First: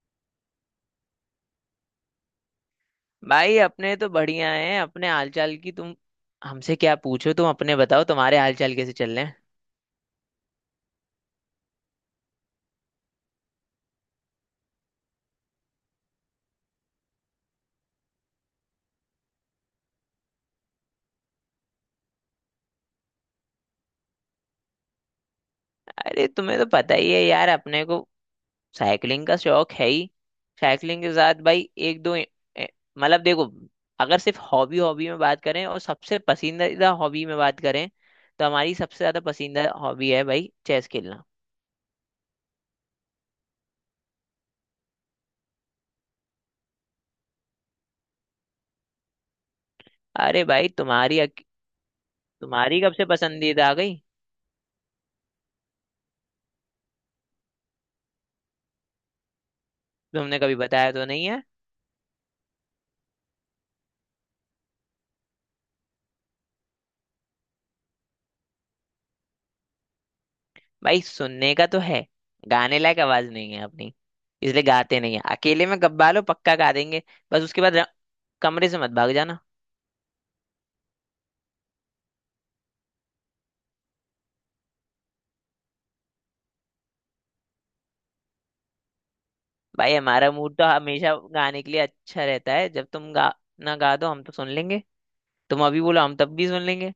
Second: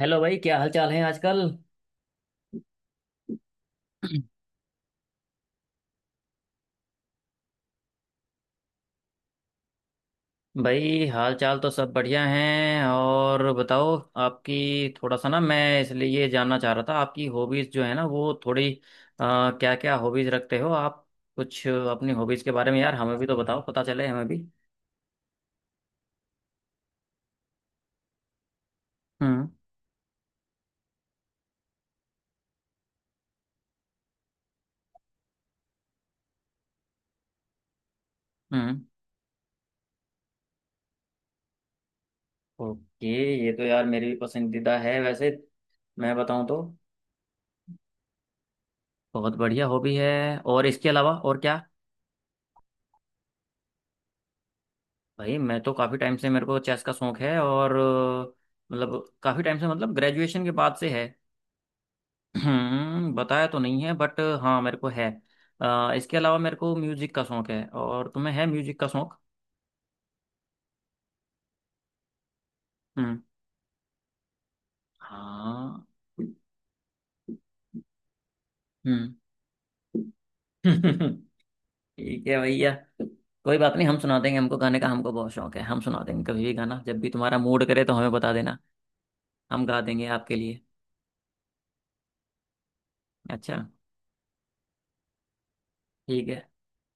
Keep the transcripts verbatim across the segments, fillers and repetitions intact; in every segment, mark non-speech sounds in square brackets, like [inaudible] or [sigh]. Hello भाई, क्या हाल चाल है आजकल। भाई अपने तो बढ़िया हैं। अपने हालचाल की तुम हमसे क्या पूछो, तुम अपने बताओ, तुम्हारे हालचाल कैसे चल रहे हैं। भाई, हाल चाल तो सब बढ़िया हैं। और बताओ। आपकी थोड़ा सा ना, मैं इसलिए ये जानना चाह रहा था, आपकी हॉबीज जो है ना वो थोड़ी क्या क्या हॉबीज रखते हो आप। कुछ अपनी हॉबीज के बारे में यार हमें भी तो बताओ, पता चले हमें भी। अरे तुम्हें तो पता ही है यार, अपने को साइकिलिंग का हम्म। शौक है ही। साइकिलिंग के साथ भाई एक दो ए- ए- मतलब देखो, अगर सिर्फ हॉबी हॉबी में बात करें और सबसे पसंदीदा हॉबी में बात करें, तो हमारी हम्म। सबसे ज्यादा पसंदीदा हॉबी है भाई चेस खेलना। ओके। ये तो यार मेरी भी पसंदीदा है वैसे, मैं बताऊं तो। बहुत बढ़िया हॉबी है। अरे और भाई इसके अलावा तुम्हारी और अक- क्या। तुम्हारी कब से पसंदीदा आ गई? भाई मैं तो काफ़ी टाइम से, मेरे को चेस का शौक है और अ, मतलब काफ़ी टाइम से, मतलब तुमने ग्रेजुएशन के कभी बाद से बताया तो है। नहीं है। [clears throat] हम्म, बताया तो नहीं है, बट हाँ मेरे को है। अ, इसके अलावा मेरे को म्यूजिक का शौक है। और तुम्हें है म्यूजिक का शौक। भाई सुनने का तो है, गाने लायक हम्म। आवाज नहीं है अपनी, इसलिए गाते नहीं है। अकेले में हाँ। गब्बा लो पक्का गा देंगे। बस उसके बाद र- कमरे से मत भाग हम्म। जाना। [laughs] ठीक है भैया। कोई बात नहीं, हम सुना देंगे। हमको गाने का हमको बहुत शौक है, हम सुना देंगे कभी भी गाना, जब भी तुम्हारा मूड करे तो हमें बता देना। हम गा भाई देंगे हमारा आपके मूड लिए। तो हमेशा गाने के लिए अच्छा रहता है। जब तुम गा अच्छा। ना गा दो हम तो सुन लेंगे। तुम अभी बोलो हम ठीक तब है। भी सुन लेंगे।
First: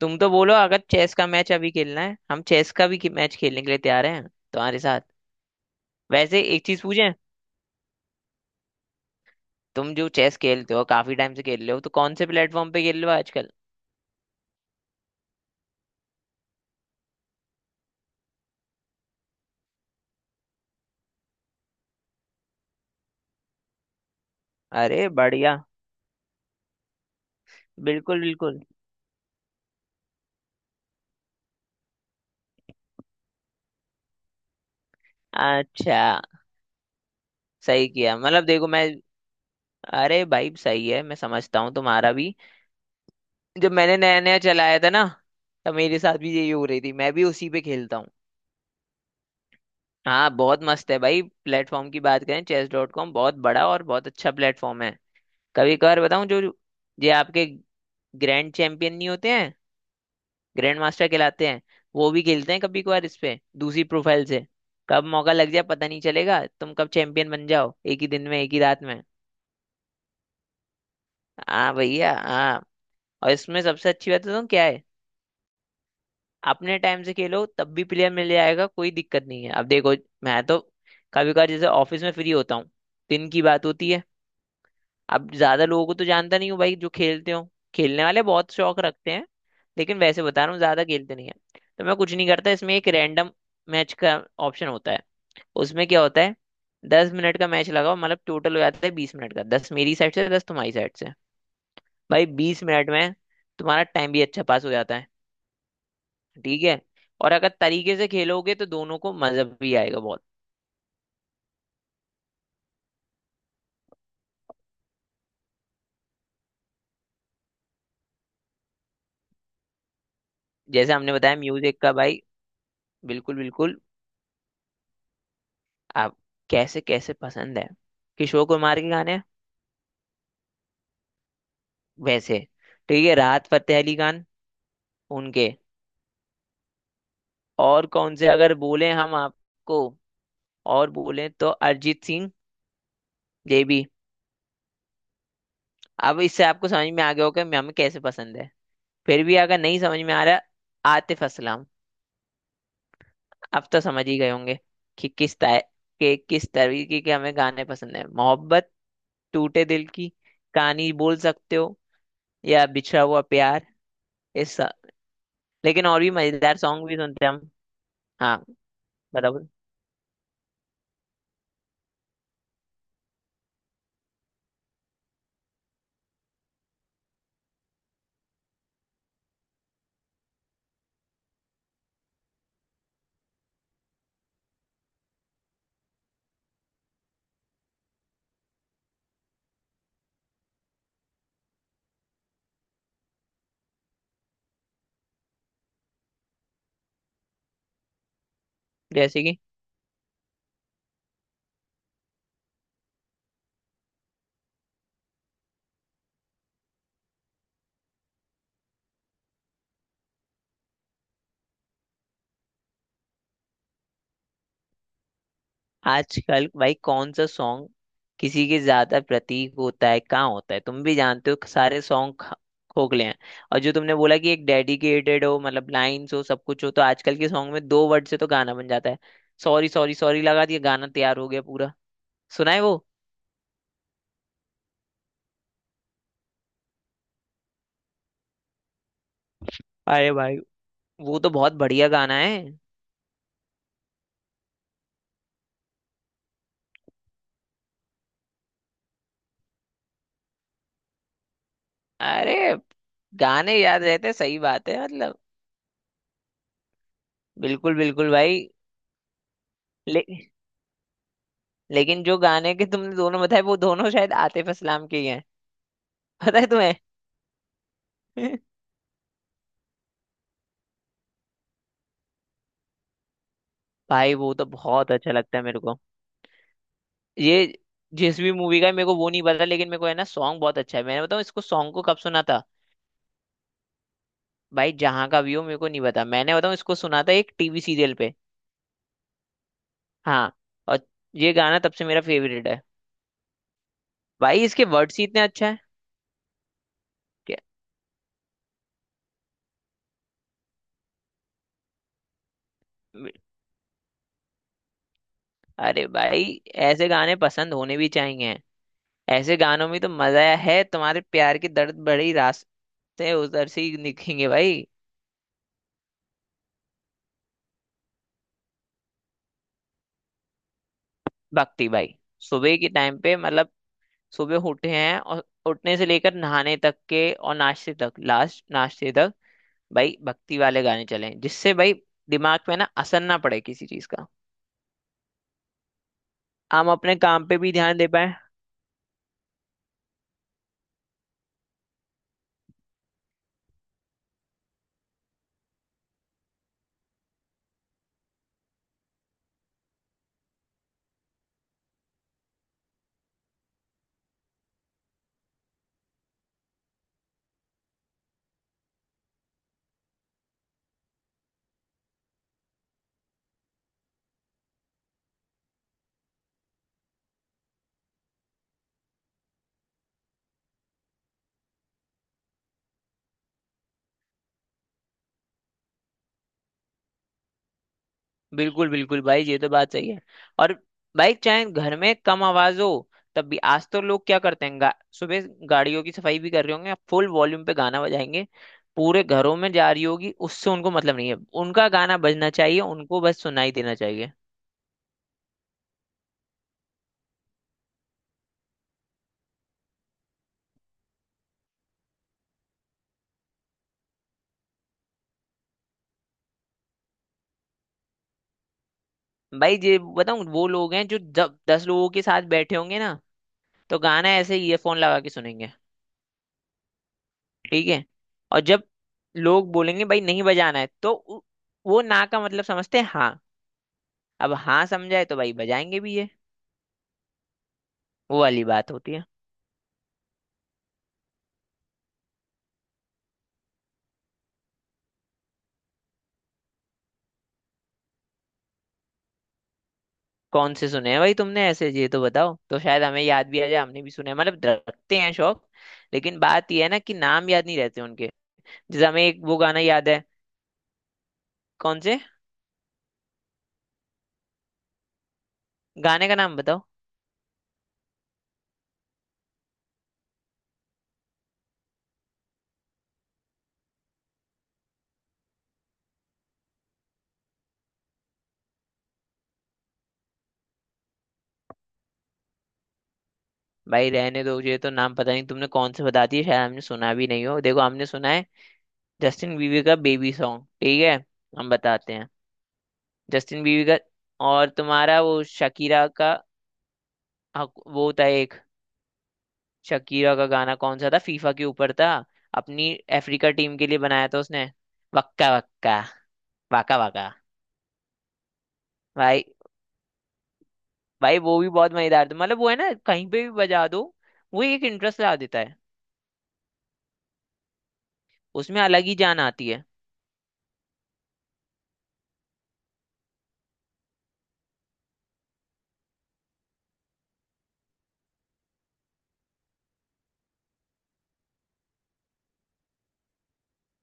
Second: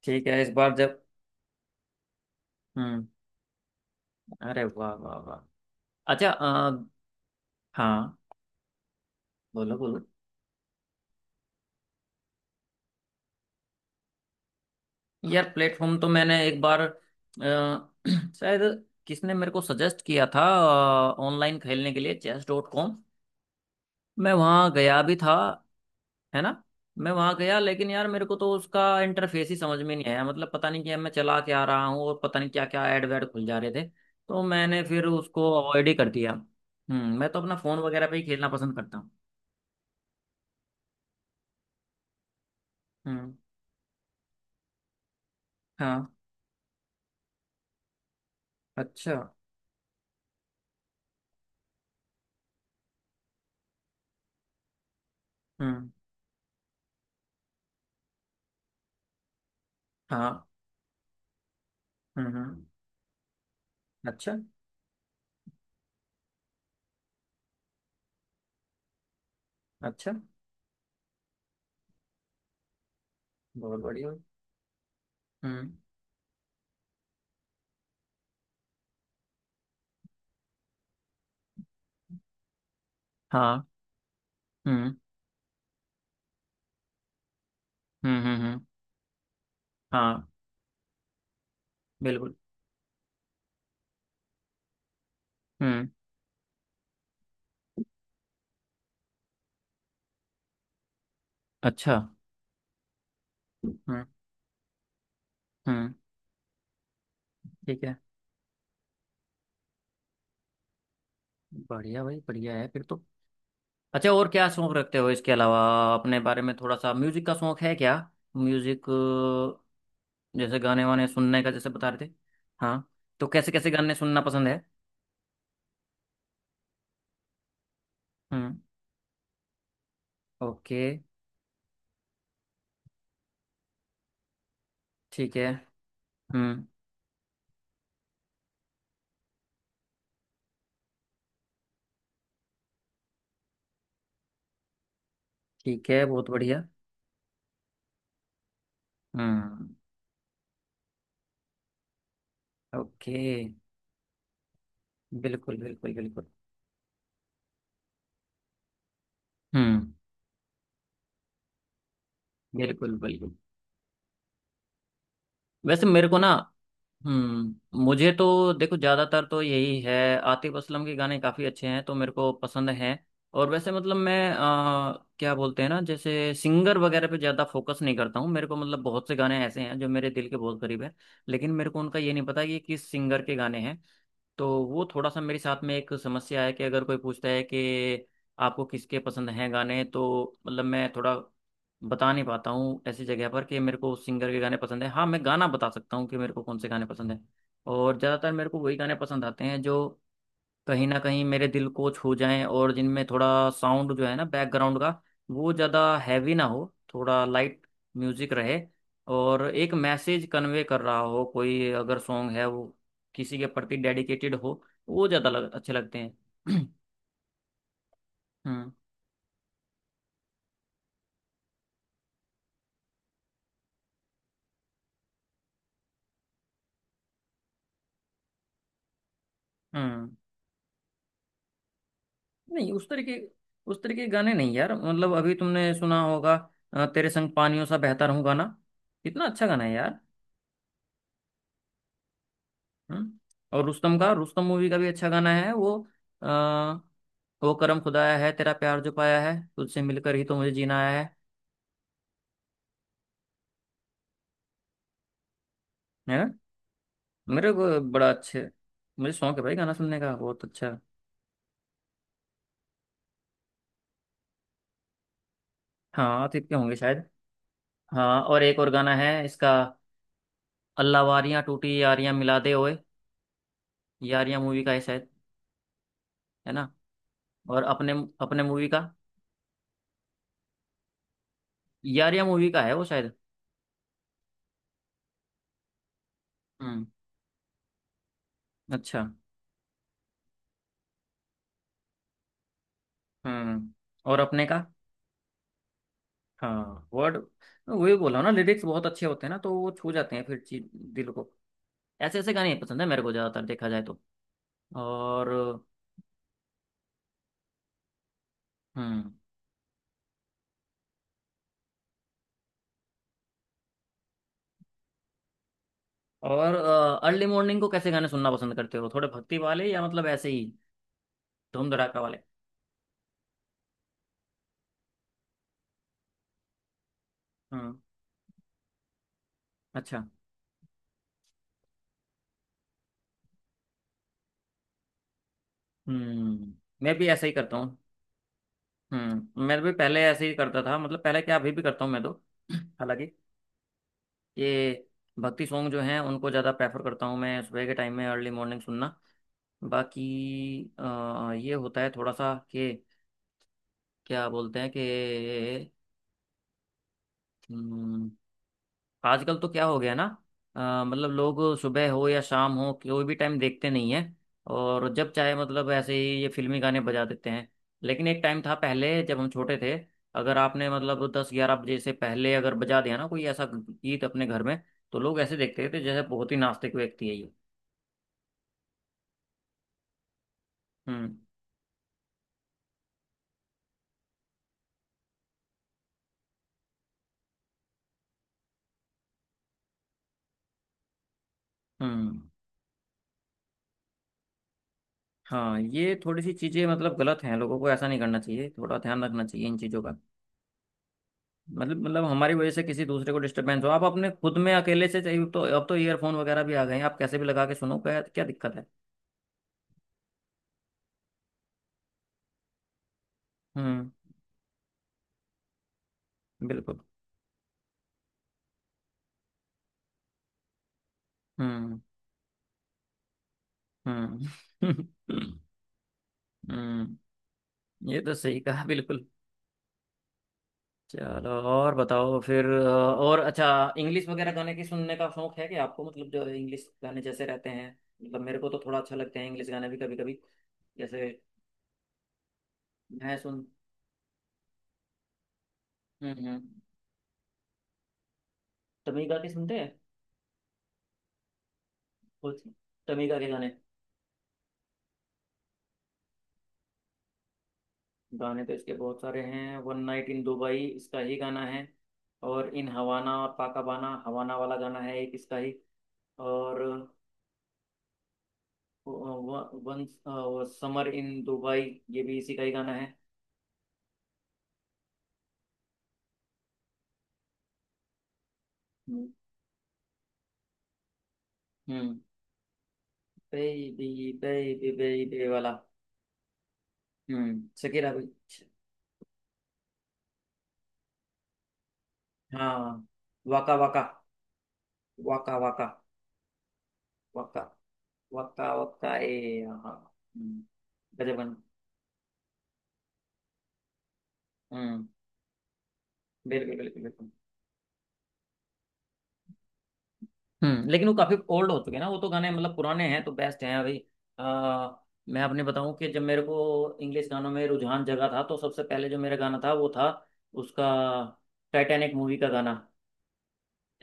तुम ठीक तो है इस बोलो बार अगर जब। चेस का मैच अभी खेलना है, हम चेस का भी हम्म। मैच खेलने के लिए तैयार हैं अरे तुम्हारे वाह साथ। वाह वाह। अच्छा वैसे एक चीज अ, पूछें, हाँ। बोलो तुम बोलो। जो चेस खेलते हो काफी टाइम से खेल रहे हो, तो कौन से प्लेटफॉर्म पे खेल रहे हो आजकल? यार प्लेटफॉर्म तो मैंने एक बार अ, [clears throat] शायद किसने मेरे को सजेस्ट किया था ऑनलाइन खेलने के लिए, चेस डॉट कॉम। मैं वहाँ गया अरे भी था। बढ़िया। है ना। मैं वहाँ गया, लेकिन यार बिल्कुल मेरे को तो बिल्कुल। उसका इंटरफेस ही समझ में नहीं आया। मतलब पता नहीं क्या मैं चला क्या रहा हूँ, और पता नहीं क्या क्या ऐड वैड खुल जा रहे थे। तो मैंने फिर उसको अवॉइड ही अच्छा, कर दिया। हम्म मैं तो अपना फ़ोन सही वगैरह पे किया। ही मतलब खेलना देखो पसंद मैं, करता हूँ। अरे भाई सही है, मैं समझता हूँ तुम्हारा भी। हम्म। जब मैंने नया नया चलाया था ना, तब मेरे हाँ। साथ भी यही हो रही थी। मैं भी उसी पे खेलता हूँ। अच्छा। हाँ बहुत मस्त है भाई। प्लेटफॉर्म की बात करें, चेस डॉट कॉम बहुत बड़ा और बहुत अच्छा प्लेटफॉर्म है। कभी हम्म। कभार बताऊँ, जो ये आपके ग्रैंड चैंपियन नहीं होते हैं, हाँ। ग्रैंड मास्टर कहलाते हैं, वो भी हम्म। खेलते हैं हम्म। कभी कभार इस पे दूसरी प्रोफाइल अच्छा। से। कब मौका लग जाए पता नहीं चलेगा, तुम कब चैंपियन बन जाओ एक ही दिन में, एक ही रात में। अच्छा। हाँ भैया हाँ। और इसमें बहुत सबसे अच्छी बढ़िया। बात तो क्या है, हम्म। अपने टाइम से खेलो तब भी प्लेयर मिल जाएगा, कोई दिक्कत नहीं है। अब देखो, मैं तो कभी कभार जैसे ऑफिस में फ्री होता हूँ, दिन की बात हाँ। होती है, हम्म। अब ज्यादा लोगों को तो जानता नहीं हूँ भाई जो खेलते हो। खेलने हम्म। वाले हम्म। बहुत हम्म। शौक रखते हैं, लेकिन वैसे हाँ। बता रहा हूँ ज्यादा खेलते नहीं है। तो मैं कुछ नहीं बिल्कुल। करता, इसमें एक रैंडम मैच का ऑप्शन होता है। उसमें हम्म। क्या होता है, दस मिनट का मैच लगाओ, मतलब टोटल हो जाता है बीस मिनट का, दस मेरी साइड से, दस तुम्हारी साइड से। अच्छा। भाई बीस मिनट में तुम्हारा हम्म। टाइम भी अच्छा पास हो जाता है। हम्म। ठीक है, और अगर ठीक तरीके है। से खेलोगे तो दोनों को मजा भी आएगा बहुत। बढ़िया भाई, बढ़िया है फिर तो। अच्छा और क्या शौक रखते हो इसके अलावा, अपने बारे में थोड़ा सा। म्यूजिक का शौक है क्या। म्यूजिक अ, जैसे गाने जैसे वाने हमने बताया सुनने का, जैसे म्यूजिक बता का रहे थे। भाई, हाँ। तो बिल्कुल कैसे कैसे बिल्कुल। गाने सुनना पसंद है। आप कैसे कैसे पसंद है? किशोर हम्म। कुमार के गाने ओके। वैसे, ठीक है, राहत फतेह अली खान, ठीक है। उनके। हम्म। और कौन से अगर बोले हम आपको, और बोले तो अरिजीत सिंह, ये भी। ठीक है, अब बहुत इससे बढ़िया। आपको समझ में आ गया होगा कि हमें कैसे पसंद है। फिर भी अगर हम्म। नहीं समझ में आ रहा, आतिफ असलम। ओके। अब तो समझ ही गए होंगे कि किस बिल्कुल टाइप बिल्कुल के, बिल्कुल। किस तरीके के हमें गाने पसंद है। मोहब्बत, टूटे दिल हम्म। की कहानी बोल सकते हो, या बिल्कुल बिछड़ा हुआ बिल्कुल। प्यार। इस, वैसे लेकिन और मेरे भी को ना, मजेदार सॉन्ग भी सुनते हैं हम। हम्म मुझे हाँ तो देखो, ज्यादातर बताओ, तो यही है, आतिफ असलम के गाने काफी अच्छे हैं, तो मेरे को पसंद हैं। और वैसे, मतलब मैं अ, क्या बोलते हैं ना, जैसे सिंगर वगैरह पे ज्यादा फोकस नहीं करता हूँ। मेरे को मतलब बहुत से गाने ऐसे हैं जो मेरे दिल के बहुत करीब है, लेकिन मेरे को उनका ये नहीं पता कि किस सिंगर के गाने हैं। तो वो थोड़ा सा मेरे साथ में एक समस्या है कि अगर कोई पूछता है कि आपको किसके पसंद हैं गाने, तो मतलब मैं थोड़ा बता नहीं पाता हूँ ऐसी जगह पर कि मेरे को उस सिंगर के गाने पसंद है। हाँ मैं गाना बता सकता हूँ कि मेरे को कौन से गाने पसंद हैं। और ज़्यादातर मेरे को वही गाने जैसे पसंद कि आते हैं जो कहीं ना कहीं मेरे दिल को छू जाएं, और जिनमें थोड़ा साउंड जो है ना, बैकग्राउंड का, वो ज़्यादा हैवी ना हो, थोड़ा लाइट म्यूजिक रहे। और एक मैसेज कन्वे कर रहा हो, कोई अगर सॉन्ग है वो किसी के प्रति डेडिकेटेड हो, वो ज़्यादा लग, अच्छे लगते आजकल हैं। भाई [clears throat] कौन सा सॉन्ग किसी के हम्म। ज्यादा प्रतीक होता है? कहाँ होता है? तुम भी जानते हो सारे सॉन्ग खोखले हैं। और जो तुमने बोला कि एक डेडिकेटेड हो, मतलब लाइन्स हो, सब कुछ हो, तो आजकल के सॉन्ग में दो वर्ड से तो गाना बन जाता है। सॉरी सॉरी हम्म सॉरी लगा दिया, गाना तैयार हो गया पूरा। सुना है नहीं वो? उस तरीके, उस तरीके के गाने नहीं यार। मतलब अभी तुमने सुना होगा, अ, तेरे संग पानियों सा बहता रहूं गाना। कितना अच्छा गाना है यार। अरे भाई वो तो बहुत बढ़िया गाना है। हम्म? और रुस्तम का, रुस्तम मूवी का भी अच्छा गाना है वो। आ, वो करम खुदाया है तेरा, प्यार जो पाया है, तुझसे मिलकर ही तो मुझे जीना आया है। अरे गाने याद रहते, सही बात है मतलब। है ना। मेरे को बिल्कुल बड़ा बिल्कुल भाई। अच्छे। मुझे शौक है भाई गाना सुनने ले, का, बहुत अच्छा। लेकिन जो गाने के तुमने दोनों बताए वो दोनों शायद आतिफ असलाम के ही हैं। [laughs] हाँ पता आतिफ है के तुम्हें? होंगे शायद। हाँ और एक और [laughs] गाना है इसका, अल्लाह वारियां टूटी यारियां मिला दे ओए। भाई वो यारियां तो मूवी का है बहुत शायद। अच्छा लगता है मेरे को। है ना। ये और अपने, जिस भी अपने मूवी का मूवी है, का, मेरे को वो नहीं पता, लेकिन मेरे को है ना सॉन्ग बहुत अच्छा है। मैंने बताऊँ इसको, सॉन्ग को कब सुना यारियां था? मूवी का है वो शायद। भाई जहाँ का व्यू मेरे को नहीं पता, मैंने बताऊँ इसको हम्म। सुना था एक टीवी सीरियल पे। अच्छा। हाँ, और ये गाना तब से मेरा फेवरेट है। हम्म और भाई अपने का। इसके वर्ड्स ही इतने अच्छा हाँ वर्ड, वही बोला ना, लिरिक्स बहुत अच्छे होते हैं ना, तो वो छू जाते हैं फिर चीज, दिल को। ऐसे ऐसे गाने पसंद है मेरे है। को, ज्यादातर देखा जाए तो। और। अरे भाई ऐसे गाने पसंद होने भी चाहिए। हम्म। ऐसे गानों में तो मजा है, तुम्हारे प्यार के दर्द भरी रास्ते उधर से ही दिखेंगे भाई। और अर्ली मॉर्निंग को कैसे गाने सुनना पसंद करते हो, थोड़े भक्ति वाले या मतलब ऐसे ही भक्ति धूम भाई, धड़ाका वाले। सुबह के टाइम पे मतलब, सुबह उठे हैं और उठने से लेकर नहाने तक के, और नाश्ते हम्म। तक, लास्ट नाश्ते तक भाई अच्छा। भक्ति वाले गाने चले, जिससे भाई दिमाग पे ना असर ना पड़े किसी चीज का, हम्म। हम मैं अपने भी ऐसा काम ही पे भी करता हूँ। ध्यान दे पाए। हम्म मैं भी पहले ऐसे ही करता था, मतलब पहले क्या अभी भी करता हूँ मैं तो। [clears throat] हालांकि ये भक्ति सॉन्ग जो हैं उनको ज़्यादा प्रेफर करता हूँ मैं सुबह के टाइम में, अर्ली मॉर्निंग सुनना। बाकी अ, ये होता है थोड़ा सा कि क्या बोलते हैं कि हम्म, आजकल तो क्या हो गया ना, अ, मतलब लोग सुबह हो या शाम हो कोई भी टाइम देखते नहीं है, और जब चाहे मतलब ऐसे ही ये फिल्मी गाने बजा देते हैं। लेकिन एक टाइम था पहले, जब हम छोटे थे, अगर आपने मतलब दस ग्यारह बजे से पहले अगर बजा दिया ना कोई ऐसा गीत अपने घर में, तो लोग ऐसे देखते थे जैसे बहुत ही नास्तिक व्यक्ति है ये। बिल्कुल बिल्कुल भाई, ये तो बात सही है। और भाई हम्म। चाहे घर में कम आवाज हो, तब भी आज तो लोग क्या करते हैं, गा, सुबह गाड़ियों की सफाई भी कर रहे होंगे, फुल वॉल्यूम पे गाना बजाएंगे। पूरे घरों में जा रही होगी, उससे उनको मतलब नहीं है। उनका गाना हम्म। बजना चाहिए, उनको बस सुनाई देना चाहिए। हाँ ये थोड़ी सी चीज़ें मतलब गलत हैं। लोगों को ऐसा नहीं करना चाहिए, थोड़ा ध्यान रखना चाहिए इन चीज़ों का। मतलब मतलब हमारी वजह से किसी दूसरे को डिस्टरबेंस हो। आप अपने खुद में अकेले से चाहिए तो, अब तो ईयरफोन वगैरह भी आ गए हैं, आप कैसे भी लगा के सुनो, क्या क्या दिक्कत है। भाई ये बताऊं, वो लोग हैं जो जब दस लोगों के साथ बैठे होंगे ना, तो हम्म। गाना ऐसे ईयरफोन लगा के सुनेंगे। बिल्कुल। ठीक है, और जब लोग बोलेंगे भाई नहीं बजाना है, तो उ- हम्म। वो ना का मतलब समझते हैं हाँ। हम्म। अब हाँ [laughs] समझाए तो भाई बजाएंगे भी ये। हम्म। ये तो वो सही वाली कहा, बात होती है। बिल्कुल। चलो और बताओ फिर, अ, और अच्छा इंग्लिश वगैरह गाने की सुनने का शौक है कि आपको, मतलब जो इंग्लिश गाने जैसे रहते हैं, मतलब मेरे को तो थोड़ा अच्छा लगता है इंग्लिश गाने भी कभी कभी। कौन से सुने हैं जैसे भाई तुमने, ऐसे ये तो बताओ, तो शायद हमें मैं याद भी सुन आ जाए, हमने भी सुने हैं। मतलब रखते हैं शौक। हम्म। लेकिन बात हम्म। ये है ना कि नाम याद नहीं रहते उनके। जैसे हमें तमीगा एक के वो सुनते गाना हैं, याद है। कौन से? बहुत से तमीगा के गाने। गाने का नाम बताओ। गाने तो इसके बहुत सारे हैं, वन नाइट इन दुबई इसका ही गाना है। और इन हवाना, और पाकाबाना, हवाना वाला गाना है एक इसका ही। और वन समर इन दुबई, ये भी इसी का ही गाना है। भाई रहने दो, ये तो नाम पता नहीं, तुमने कौन से बता दिए, शायद हमने सुना भी नहीं हो। देखो, हमने सुना है जस्टिन बीवी का बेबी सॉन्ग, ठीक है हम बताते हम्म। हैं, जस्टिन बीवी का। बेबी, और बेबी तुम्हारा वो बेबी वाला। शकीरा का, हम्म हक- शकीरा वो भी। था एक शकीरा का गाना, कौन सा था, फीफा के ऊपर था, हाँ। अपनी अफ्रीका वाका टीम के लिए वाका। बनाया था उसने, वक्का वाका वाका। वक्का, वाका वाका। वाका। वाका वाका ए भाई, हाँ। हम्म। गजब भाई गाना। वो भी बहुत मजेदार था, मतलब वो है ना कहीं पे भी बजा दो, वो एक हम्म। इंटरेस्ट ला देता है, बिल्कुल बिल्कुल बिल्कुल। उसमें अलग ही जान आती है। हम्म। लेकिन वो काफी ओल्ड हो चुके हैं ना, वो तो गाने मतलब पुराने हैं, तो बेस्ट हैं अभी। आ, मैं अपने बताऊं कि जब मेरे को इंग्लिश गानों में रुझान जगा था, तो सबसे पहले जो मेरा गाना था वो था उसका टाइटैनिक मूवी का गाना,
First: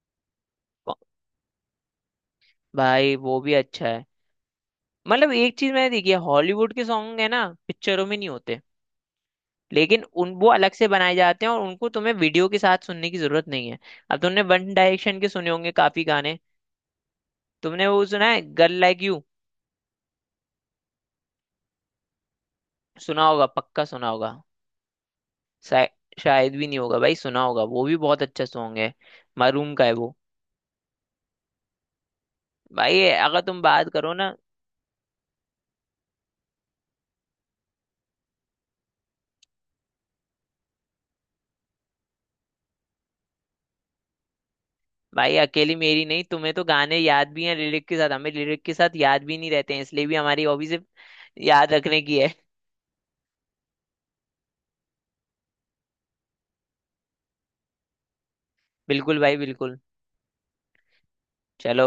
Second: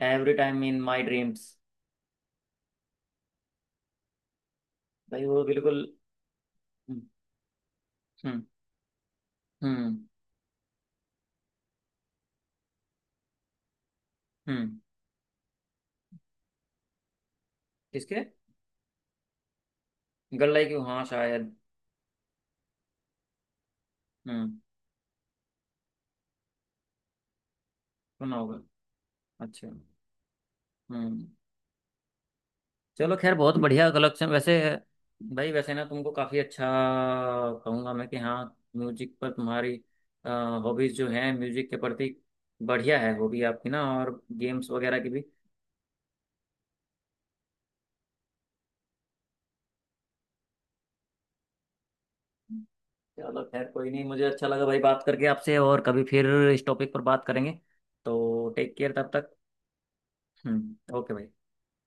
every time in my dreams. भाई वो भी अच्छा है। भाई मतलब वो एक चीज बिल्कुल। मैंने देखी है, हॉलीवुड के हम्म। सॉन्ग है ना पिक्चरों में नहीं हम्म। होते, लेकिन हम्म। उन वो अलग से बनाए जाते हैं, और उनको तुम्हें वीडियो के साथ सुनने की जरूरत नहीं है। अब तुमने वन हम्म। डायरेक्शन के सुने होंगे काफी गाने। तुमने वो किसके, सुना है, girl like you? Girl like you, हाँ शायद। सुना होगा, पक्का सुना होगा। हम्म। शाय- शायद भी नहीं होगा भाई, सुना होगा, वो भी बहुत सुना अच्छा होगा। सॉन्ग है, अच्छा। मरूम का है वो। हम्म। भाई ये चलो खैर, अगर बहुत तुम बढ़िया बात करो कलेक्शन ना, वैसे। भाई वैसे ना तुमको काफ़ी अच्छा कहूँगा मैं कि, हाँ म्यूजिक पर तुम्हारी हॉबीज़ जो हैं म्यूजिक के प्रति, बढ़िया है। हॉबी आपकी ना, और गेम्स वगैरह की भी। भाई अकेली मेरी नहीं, तुम्हें तो गाने याद भी हैं लिरिक के साथ, हमें लिरिक के साथ याद भी नहीं रहते हैं, इसलिए भी हमारी हॉबी सिर्फ याद रखने की है। चलो खैर कोई नहीं, मुझे अच्छा लगा भाई बात करके आपसे, और कभी फिर इस टॉपिक पर बात करेंगे। तो टेक केयर तब बिल्कुल तक। भाई बिल्कुल। हम्म। ओके भाई। चलो भाई।